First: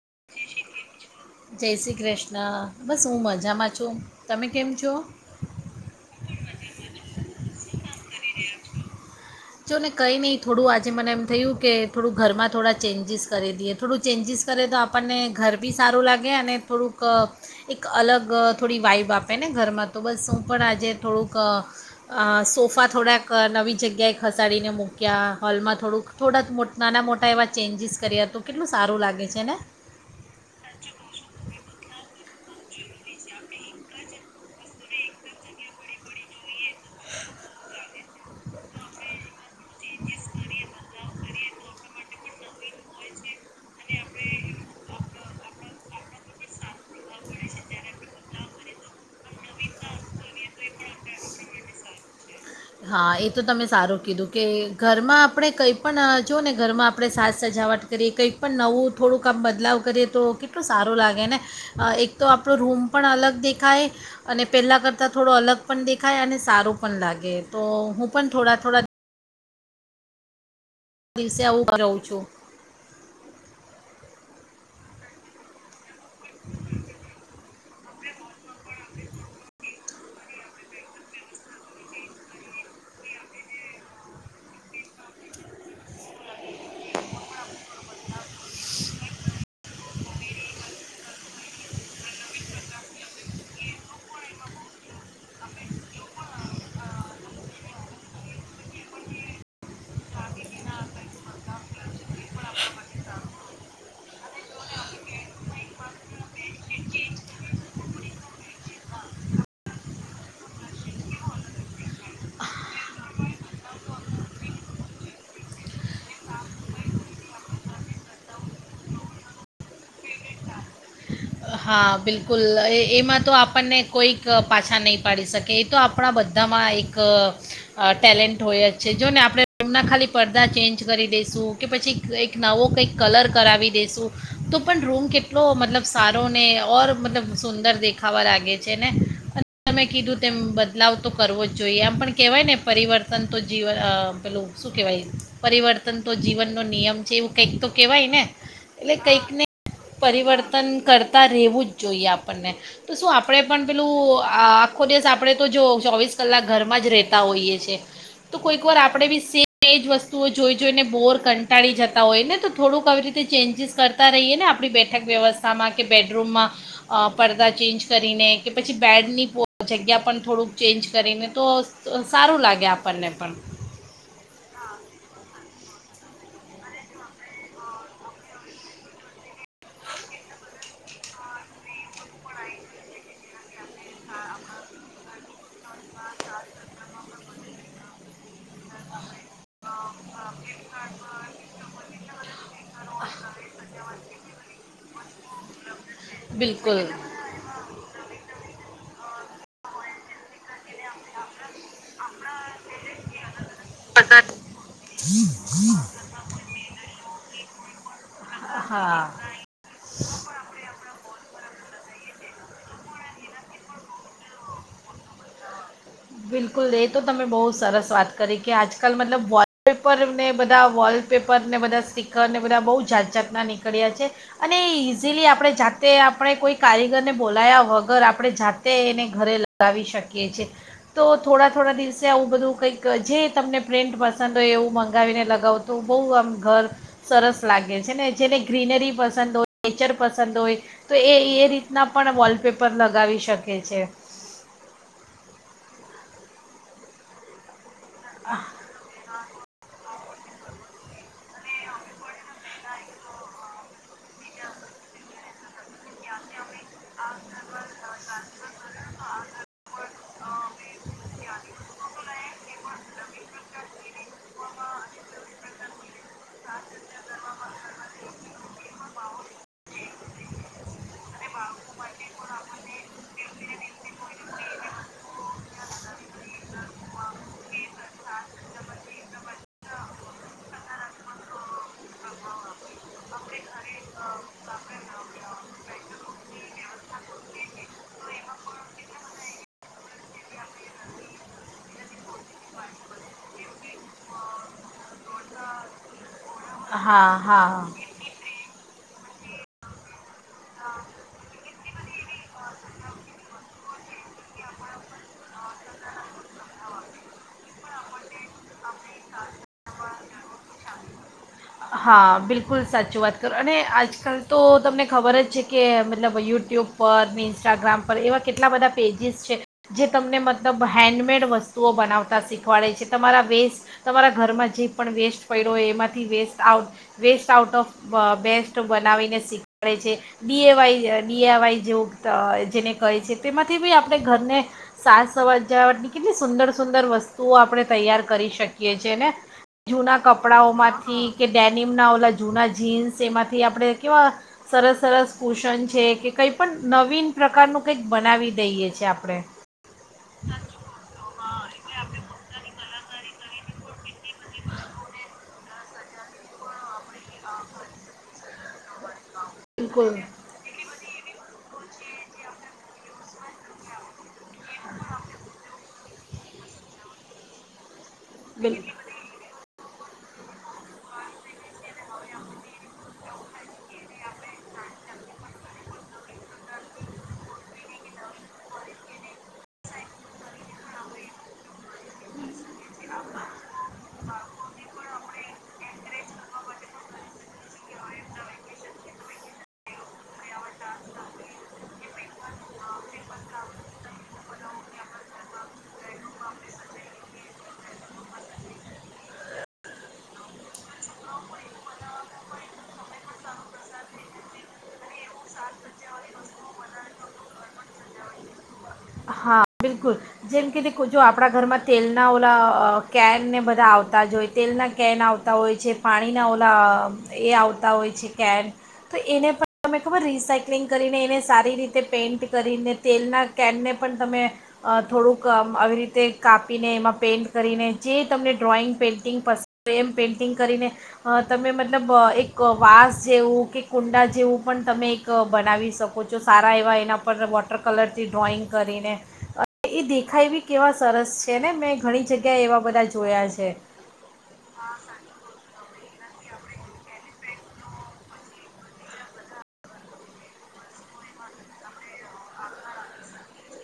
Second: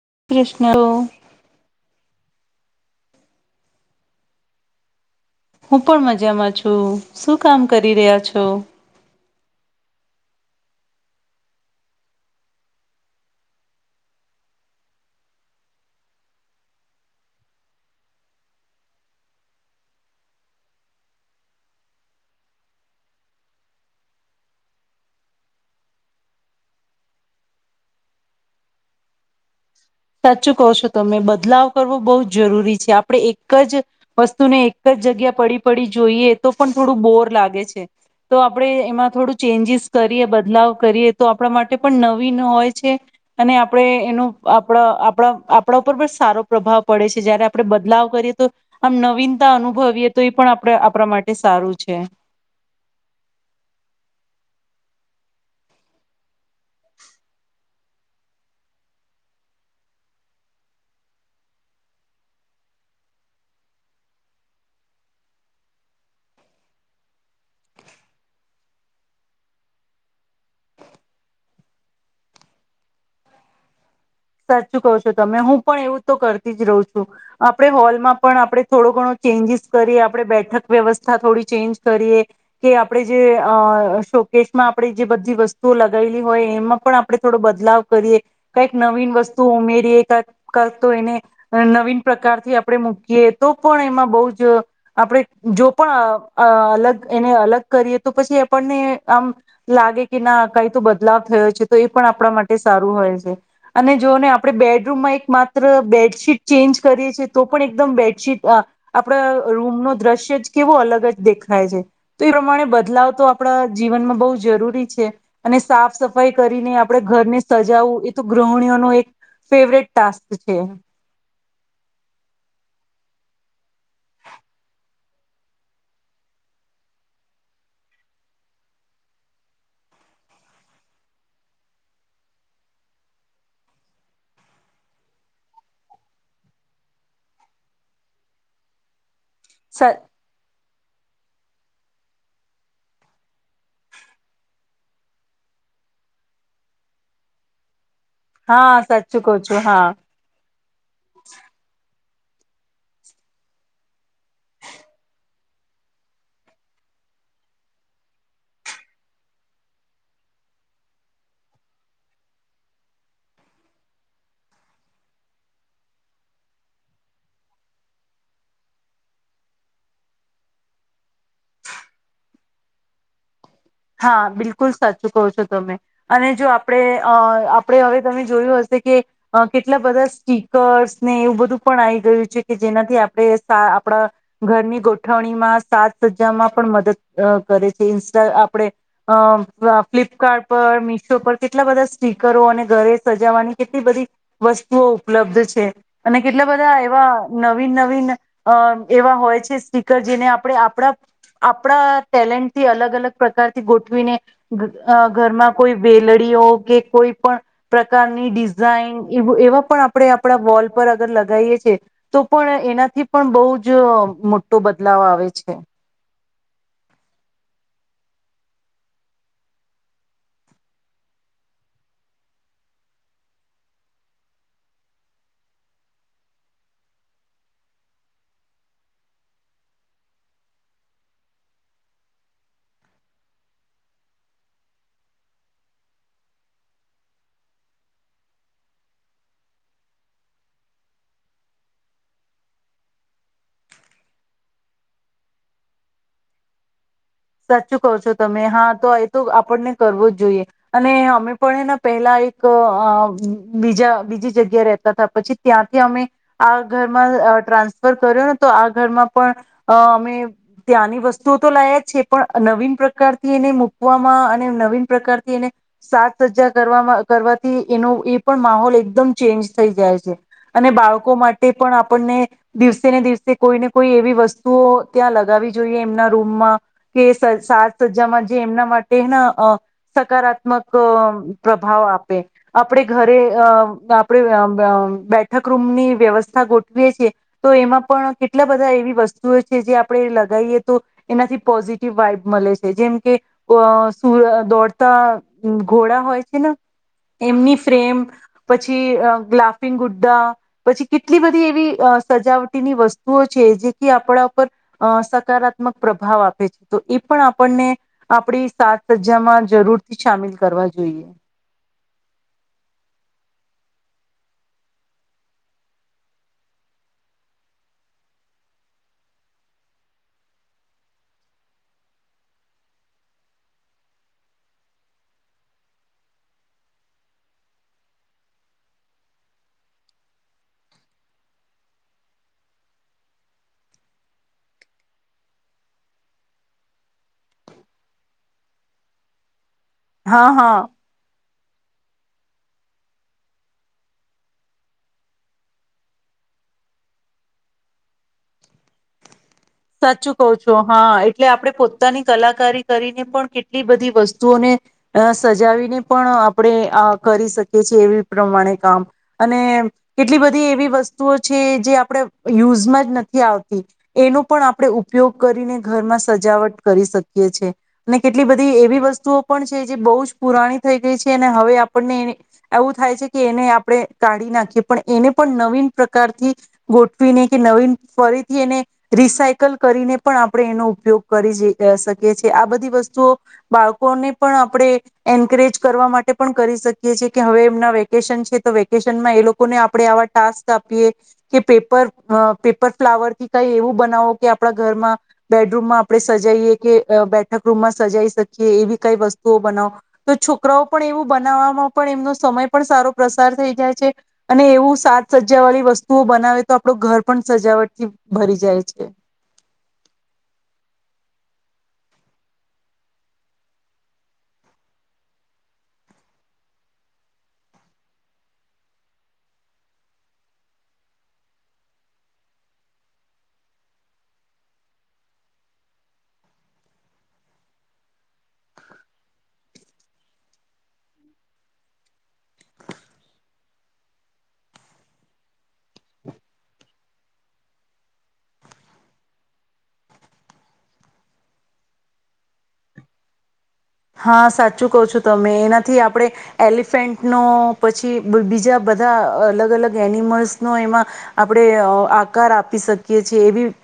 કૃષ્ણ ના. બસ હું મજામાં છું. તમે કેમ છો? હું પણ મજામાં છું. શું કામ કરી રહ્યા છો? જો ને કંઈ નહીં થોડું આજે મને એમ થયું કે થોડા ઘરમાં થોડા ચેન્જીસ કરી દઈએ, થોડું ચેન્જીસ કરે તો આપણને ઘર બી સારું લાગે અને થોડુંક એક અલગ થોડી વાઈબ આપે ને ઘરમાં તો બસ. હું પણ આજે થોડુંક સોફા થોડાક નવી જગ્યાએ ખસાડીને મૂક્યા હોલમાં થોડુંક થોડાક મોટ નાના મોટા એવા ચેન્જીસ કર્યા તો કેટલું સારું લાગે છે ને. સાચું કો છો તમે બદલાવ કરવો બહુ જ જરૂરી છે. આપણે એક જ વસ્તુને એક જ જગ્યા પડી પડી જોઈએ તો પણ થોડું બોર લાગે છે તો આપણે એમાં થોડું ચેન્જીસ કરીએ બદલાવ કરીએ તો આપણા માટે પણ નવીન હોય છે. અને આપડે એનું આપ આપણા આપણા ઉપર પણ સારો પ્રભાવ પડે છે, જયારે આપણે બદલાવ કરીએ તો આમ નવીનતા અનુભવીએ તો એ પણ આપણે આપણા માટે સારું છે. હા, એ તો તમે સારું કીધું કે ઘરમાં આપણે કંઈ પણ જોઓ ને ઘરમાં આપણે સાજ સજાવટ કરીએ કંઈ પણ નવું થોડુંક આામ બદલાવ કરીએ તો કેટલું સારું લાગે ને એક તો આપણો રૂમ પણ અલગ દેખાય અને પહેલાં કરતાં થોડો અલગ પણ દેખાય અને સારું પણ લાગે. તો હું પણ થોડા થોડા આ દિવસે આવું કરું છું. સાચું કહો છો તમે હું પણ એવું તો કરતી જ રહું છું. આપણેે હોલમાં પણ આપણે થોડો ઘણો ચેન્જીસ કરીએ આપડણે બેઠક વ્યવસ્થા થોડી ચેન્જ કરીએ કે આપણે જે શોકેશમાં આપણે જે બધી વસ્તુઓ લગાવેલી હોય એમાં પણ આપણે થોડો બદલાવ કરીએ. કઈક નવી વસ્તુ ઉમેરીએ ક કક તો એને નવીન પ્રકારથી આપણે મૂકીએ તો પણ એમાં બહુ જ આપણે જો પણ અલગ એને અલગ કરીએ તો પછી આપણને આમ લાગે કે ના કઈ તો બદલાવ થયો છે તો એ પણ આપણા માટે સારું હોય છે. અને જોને આપણે બેડરૂમમાં એકમાત્ર બેડશીટ ચેન્જ કરીએ છીએ તો પણ એકદમ બેડશીટ આપણા રૂમ નો દ્રશ્ય જ કેવો અલગ જ દેખાય છે, તો એ પ્રમાણે બદલાવ તો આપણા જીવનમાં બહુ જરૂરી છે અને સાફ સફાઈ કરીને આપણે ઘરને સજાવું એ તો ગૃહિણીઓનો એક ફેવરેટ ટાસ્ક છે. હા. બિલકુલ. એ એમાં તો આપણને કોઈક પાછા નહીં પાડી શકે, એ તો આપણા બધામાં એક ટેલેન્ટ હોય જ છે, જો ને આપણે રૂમના ખાલી પડદા ચેન્જ કરી દઈશું, કે પછી કંઈક નવો કંઈક કલર કરાવી દઈશું તો પણ રૂમ કેટલો મતલબ સારો ઓર મતલબ સુંદર દેખાવા લાગે છે ને. તમે કીધું તેમ બ લાવ તો કરવો જ જોઈએ. આમ પણ કહેવાય ને પરિવર્તન તો જીવન પેલું શું કહેવાય પરિવર્તન તો જીવનનો નિયમ છે એવું કંઈક તો કહેવાય ને હા એટલે સાચું કહ છું કંઈકને હા પરિવર્તન કર તાર રહેવું જો એ આપણને તો શું આપણે પણ પેલું આ આખો દિવસ આપણે તો જો ચોવીસ કલાક ઘરમાં જ રહેતા હોઈએ છીએ. તો કોઈક વાર આપણે બી સેમ એજ વસ્તુઓ જોઈ જોઈને બોર કંટાળી જતા હોય ને તો થોડુંક આવી રીતે ચેન્જીસ કરતા રહીએ ને આપણી બેઠક વ્યવસ્થામાં કે બેડરૂમમાં અ પડદા ચેન્જ કરીને, કે પછી બેડની જગ્યા પણ થોડુંક ચેન્જ કરીને, તો સ સારું લાગે આપણને પણ હા. બિલકુલ સાચું કહો છો તમે અને જો આપણે અ આપણે હવે તમે જોયું હશે કે, અ કેટલા બધા સ્ટીકર્સ ને એવું બધું પણ આવી ગયું છે કે જેનાથી આપણે આપણા ઘરની ગોઠવણીમાં સાજ સજામાં પણ મદદ અ કરે છે ઇન્સ્ટ આપ પડે અ ફલા ફ્લિપકાર્ટ પર, મીશો પર કેટલા બધા સ્ટીકરો અને ઘરે સજાવાની કેટલી બધી વસ્ હો ઉપલબ્ધ છે. અને કેટલા બધા બિલકુલ એવા નવીન નવીન અ એવા હોય છે, સ્ટીકર જેને આપણે આપ આપણા આપણા ટેલેન્ટથી અલગ અલગ પ્રકારથી ગોઠવીને અ ઘરમાં કોઈ વેલડીઓ કે કોઈ પણ પ્ર પ્રકારની ડિઝાઇન હા એવા પણ આપણે આપણા વોલ પર અગર લગાવએ છીએ. તો પણ એનાથી પણ બહુ જ મોટો બદલાવ આવે છે. બિલકુલ. એ તો તમે બહુ સરસ વાત કરી કે આજકાલ મતલબ વોલપેપરને બધા વોલપેપરને બધા સ્ટીકરને બધા બહુ જાત જાતના નીકળ્યા છે અને ઇઝીલી આપણે જાતે આપણે કોઈ કારીગરને બોલાયા વગર આપણે જાતે એને ઘરે લગાવી શકીએ છીએ. તો થોડા થોડા દિવસે આવું બધું કંઈક જે તમને પ્રિન્ટ પસંદ હોય એવું મંગાવીને લગાવું તો બહુ આમ ઘર સરસ લાગે છે, ને જેને ગ્રીનરી પસંદ હોય, નેચર પસંદ હોય, તો એ એ રીતના પણ વોલપેપર લગાવી શકે છે. સત શું કો છો તમે? હા તો તો આપણને કરવો જ જોઈએ. અને અમે પણ એને પહેલા એક બીજા બીજી જગ્યા રેતા હતા. પછી ત્યાંથી અમે આ ઘરમાં ટ્રાન્સફર કર્યો ને તો આ ઘરમાં પણ અમે ત્યાંની વસ્તુઓ તો લાયા છે. પણ નવીન પ્રકારથી એને મૂકવામાં અને નવીન પ્રકારથી એને સાજ સજ્જા કરવામાં કરવાથી, એનો એ પણ માહોલ એકદમ ચેન્જ થઈ જાય છે. અને બાળકો માટે પણ આપણને દિવસે ને દિવસે કોઈને કોઈ એવી વસ્તુઓ ત્યાં લગાવવી જોઈએ એમના રૂમમાં. કે સજ સાજ સજ્જામાં જે એમના માટેના અ સકારાત્મક પ્રભાવ આપે. આપણે ઘરે અ આપણે અ બેઠક રૂમની વ્યવસ્થા ગોઠવીએ છેએ તો એમાં પણ કેટલા બધા એવી વસ્તુઓ છે જે આપણે લગાઇએ તો એનાથી પોઝિટિવ વાઈબ મલે છે. જેમ કે, સુર દોડતા ઘોડા હોય હા [unintelligible] એમની હા ફ્રેમ પછી પછી અ લાફિંગ ગુ્ડા, પછી કેટલી બધી એવી અ સજાવટીની વસ્તુઓ છે જેથી આપણા ઉપર અ સકારાત્મક પ્રભાવ આપે. તો એ પણ આપણને આપડી સાજ સજ્જામાં જરૂરથી સામેલ કરવા જોઈએ. હા બિલકુલ સાચું વાત કરો અને આજકાલ તો તમને ખબર જ છે કે મતલબ યુટ્યુબ પર ને ઇન્સ્ટાગ્રામ પર એવા કેટલા બધા પેજીસ છે જે તમને મતલબ હેન્ડમેડ વસ્તુઓ બનાવતા શીખવાડે છે. તમારા વેસ્ટ, તમારા ઘરમાં જે પણ વેસ્ટ પડ્યો હોય એમાંથી waste out waste out of best બનાવીને શીખવાડે છે, ડીએ વાય ડીએ વાય જેવ જેને કહે છે તેમાંથી બી આપણે ઘરને સાજ સવા જાવટની કેટલી સુંદર સુંદર વસ્તુઓ આપણે તૈયાર કરી શકીએ છે ને? જૂના હા કપડાઓ હા માંથી કે ડેનિમના ઓલા જૂના જીન્સ એમાંથી આપણે કેવા સરસ સરસ કુશન છે કે કંઈ પણ નવીન પ્રકારનું કંઈક બનાવી દઈએ છીએ આપણે. સાચું કહ છો હા. એટલે આપડે પોતાની કલાકારી કરીને પણ કેટ લી બધી વસ્તુઓને સજાવીને પણ આપણે આ કરી શકીએ છીએ એવી પ્રમાણે કામ. અને બિલકુલ કેટલી બધી એવી વસ્ત વસ્તુઓ છે જે આપણે યુઝમાં જ નથી આવતી એનું પણ આપણે ઉપયોગ કરીને ઘરમાં સજાવટ કરી શકીએ છે. ને કેટલી બધી બિલકુલ એવી વસ્તુઓ પણ છે જે બહુ જ પુરાણી થઈ ગઈ છે અને હવે આપણને એવું થાય છે કે એને આપણે કાઢી નાખીએ, પણ એને પણ નવીન પ્રકારથી ગોઠવીને કે નવીન ફરીથી એને રિસાયકલ કરીને પણ આપણે એનો ઉપયોગ કરી શકીએ છીએ. આ બધી વસ્તુઓ બાળકોને પણ આપણે એન્કરેજ કરવા માટે કરી શકીએ કે હવે એમના વેકેશન છે તો વેકેશનમાં એ લોકોને આપણે આવા ટાસ્ક આપીએ કે પેપર પેપર ફ્લાવર થી કઇ એવું બનાવો કે આપણા ઘરમાં બેડરૂમમાં આપણે સજાઈએ કે બેઠક રૂમમાં સજાઈ શકીએ. એવી કઈ વસ્તુઓ બનાવો તો છોકરાઓ પણ એવું બનાવવામાં પણ એમનો સમય પણ સારો પ્રસાર થઈ જાય છે અને એવું સાત સજા વાળી વસ્તુઓ બનાવે તો આપડુ ઘર પણ સજાવટથી ભરી જાય. છે. હા બિલકુલ. જેમ કે, જો આપણા ઘરમાં તેલના ઓલા કેનને બધા આવતા જ હોય તેલના કેન આવતા હોય છે, પાણીના ઓલા એ આવતા હોય છે કેન તો એને પણ તને ખબર રિસાયક્લિંગ કરીને એને સારી રીતે પેઇન્ટ કરીને તેલના કેનને પણ તમે થોડુંક આવી રીતે કાપીને એમાં પેઇન્ટ કરીને જે તમને ડ્રોઈંગ પેઇન્ટિંગ પસંદ એમ પેઇન્ટિંગ કરીને તમે મતલબ એક વાસ જેવું કે કુંડા જેવું પણ તમે એક બનાવી શકો છો સારા એવા એના પર વોટર કલરથી ડ્રોઈંગ કરીને એ દેખાય બી કેવા સરસ છે ને મેં ઘણી જગ્યાએ એવા બધા જોયા છે. હા સાચું કહો છો તમે એનાથી આપણે એલિફન્ટનું પછી બીજા બધા અલગ અલગ એનિમલસનો એમાં આપણેે આકાર આપી શકીએ છીએ. એવી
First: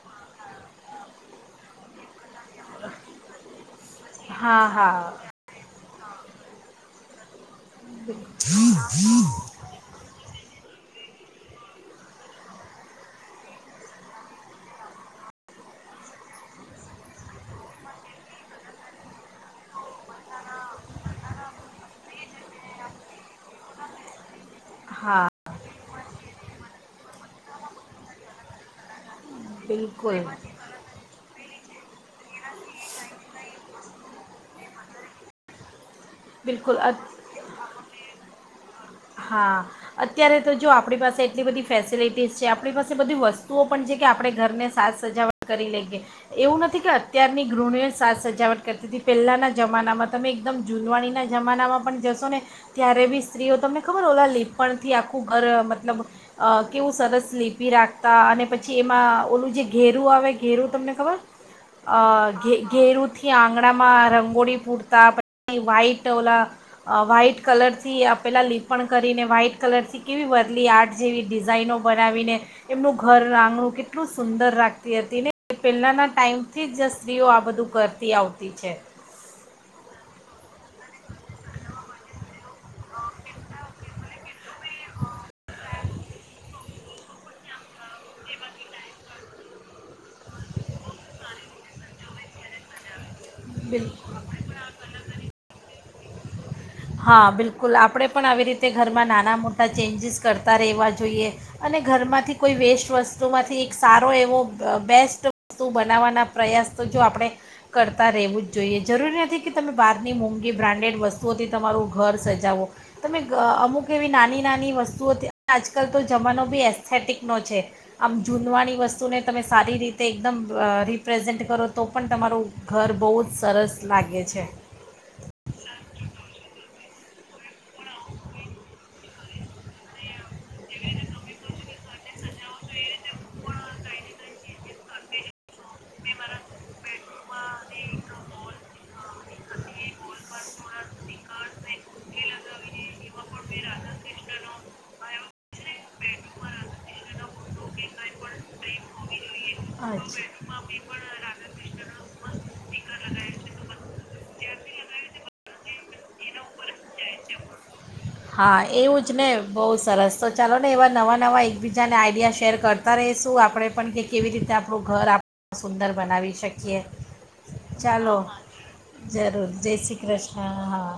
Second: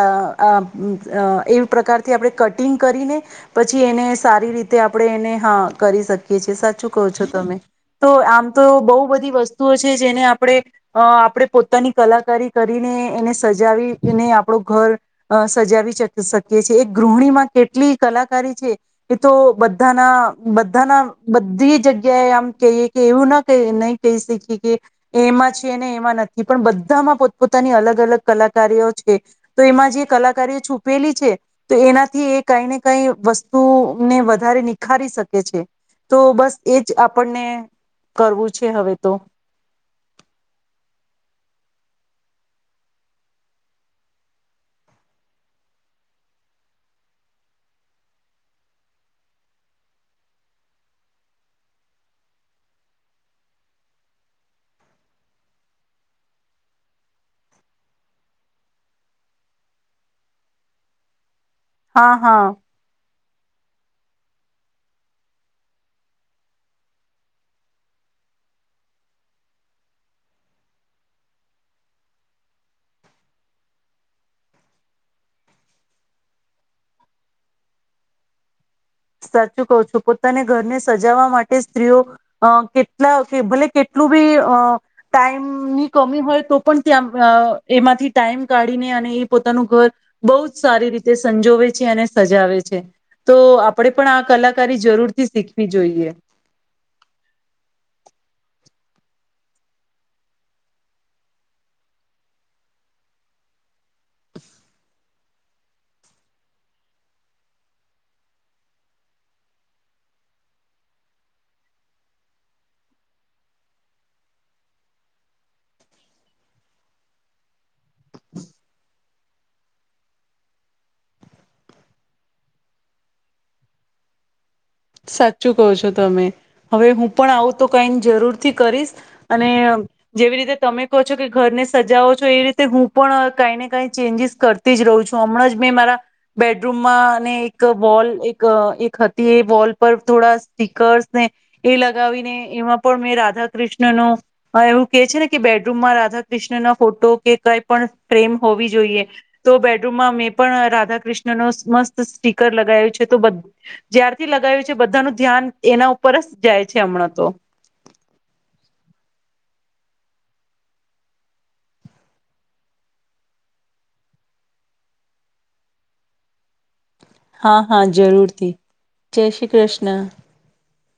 અ એવી પ્રકારથી આપણે કટિંગ કરીને પછી એને સારી હા રીતે હા આપણે એને હા કરી શકીએ છેએ સાચું કહો છો તમે. તો આમ તો એવુ બહુ બધી વસ્તુઓ છે જેને આપણે અ આપણે પોતાની કલાકારી કરીને એને સજાવીને આપડો ઘર સજાવી શકીએ છીએ, એક ગૃહિણીમાં કેટલી કલાકારી છે. એ તો બધાના બધાના બધી જગ્યાએ આમ કહીએ કે એવું ના નહી કહી શીખી. હા કે એમાં છે ને એમાં નથી પણ બધામાં પોત પોતાની અલગ અલગ કલાકારઓ છ તો એમાં જે બિલકુલ કલાકારી છુપેલી છે તો એના થી એ કઈ ને કઈ વસ્ત તુંને વધારે નિખારી શકે છે. તો બસ બિલકુલ એજ આપણને કરવું છે હવે તો હા અત્યારે તો જો આપણી પાસે એટલી બધી ફેસિલિટીઝ છે આપણી પાસે બધી વસ્તુઓ પણ છે કે આપણે ઘરને સાસ સજાવટ કરી લઈએ એવું નથી કે અત્યારની ગૃહણીઓએ સાસ સજાવટ કરતી હતી પહેલાના જમાનામાં તમે એકદમ જૂનવાણી ના જમાનામાં પણ જશો ને ત્યારે બી સ્ત્રીઓ તમને ખબર ઓલા લીપણ થી આખું ઘર મતલબ કેવું સરસ લીપી રાખતા અને પછી એમાં ઓલું જે ઘેરું આવે ઘેરું તમને ખબર હા હા ઘે ઘેરુથી થી આંગણામાં રંગોળી પૂરતા પછી વ્હાઈટ ઓલા વ્હાઈટ કલરથી આ પેલા લીપણ કરીને વ્હાઈટ કલરથી કેવી વદલી આર્ટ જેવી ડિઝાાઈનો બનાવીને એમનું ઘર આંગણું કેટલું સુંદર રાખતી હતી ને પહેલાના ટાઈમથી જ સ્ત્રીઓ આ બધું કરતી આવતી છે. સાચું કહું છો પોતાને ઘરને સજાવવા માટે સ્ત્રીઓ કેટલા કે ભલે કેટલું બી અ ટાઈમ ની કમી હોય તો પણ ત્યાં અ એમાંથી ટાઈમ કાઢીને અને એ પોતાનું ઘર બહુ જ સારી રીતે સંજોવે છે અને સજાવે છે તો આપે બિલકુલ પણ આ કલાકારી જરૂરથી શીખવી જોઈએ. હા બિલકુલ આપણે પણ આવી રીતે ઘરમાં નાના મોટા ચેન્જીસ કરતા રહેવા જોઈએ અને ઘરમાંથી કોઈ વેસ્ટ વસ્તુમાંથી સારો એવો બેસ્ટ વસ્તુ બનાવવાના પ્રયાસ તો જો આપણે કરતા રહેવું જ જોઈએ જરૂરી નથી કે તમે બહારની મોંઘી બ્રાન્ડેડ વસ્તુઓ થી તમારું ઘર સજાવો તમે અમુક એવી નાની નાની વસ્તુઓ આજકાલ તો જમાનો બી એસથેટિકનો છે આમ જૂનવાની વસ્તુને તમે સારી રીતે એકદમ રિપ્રેઝેન્ટ કરો તો પણ તમારું ઘર બહુ જ સરસ લાગે છે. સાચું કહો છો તમે હવે હું પણ આવું તો કઈ જરૂર થી કરીશ અને જેવી રીતે તમે કહો છો કે ઘરને સજાવો છો એવી રીત તે હું પણ કઈને કઈ ચેન્જજીસ કર તેજ રહું છું હમણાં જ મેં મારા બેડરૂમમાં ને એક વોલ એક એક હતી એ વોલ પર થોડા સ્ટીકર્સ ને એ લગાવીને એમાં પણ મેં રાધા કૃષ્ણ નુ એવું કે છે ને કે બેડરૂમમાં રાધા કૃષ્ણના ફોટો કે કઈ પણ ફ્રેમ હોવી જોઈએ. તો બેડરૂમમાં મેં પણ રાધાકૃષ્ણ નો મસ્ત સ્ટીકર લગાવું છે તો બધ જ્યારથી લગાવી છ બધાનું ધ્યાન એના ઉપર જ જાય છે હમણાં તો. હા એવું જ ને બહુ સરસ તો ચાલો ને એવા નવા નવા એકબીજાને આઈડિયા શેર કરતા રેશું આપણે પણ કે કેવી રીતે આપણું ઘર આપ સુંદર બનાવી શકીએ. હા હા ચાલો જરૂરથી જરૂર જય શ્રી કૃષ્ણ હા.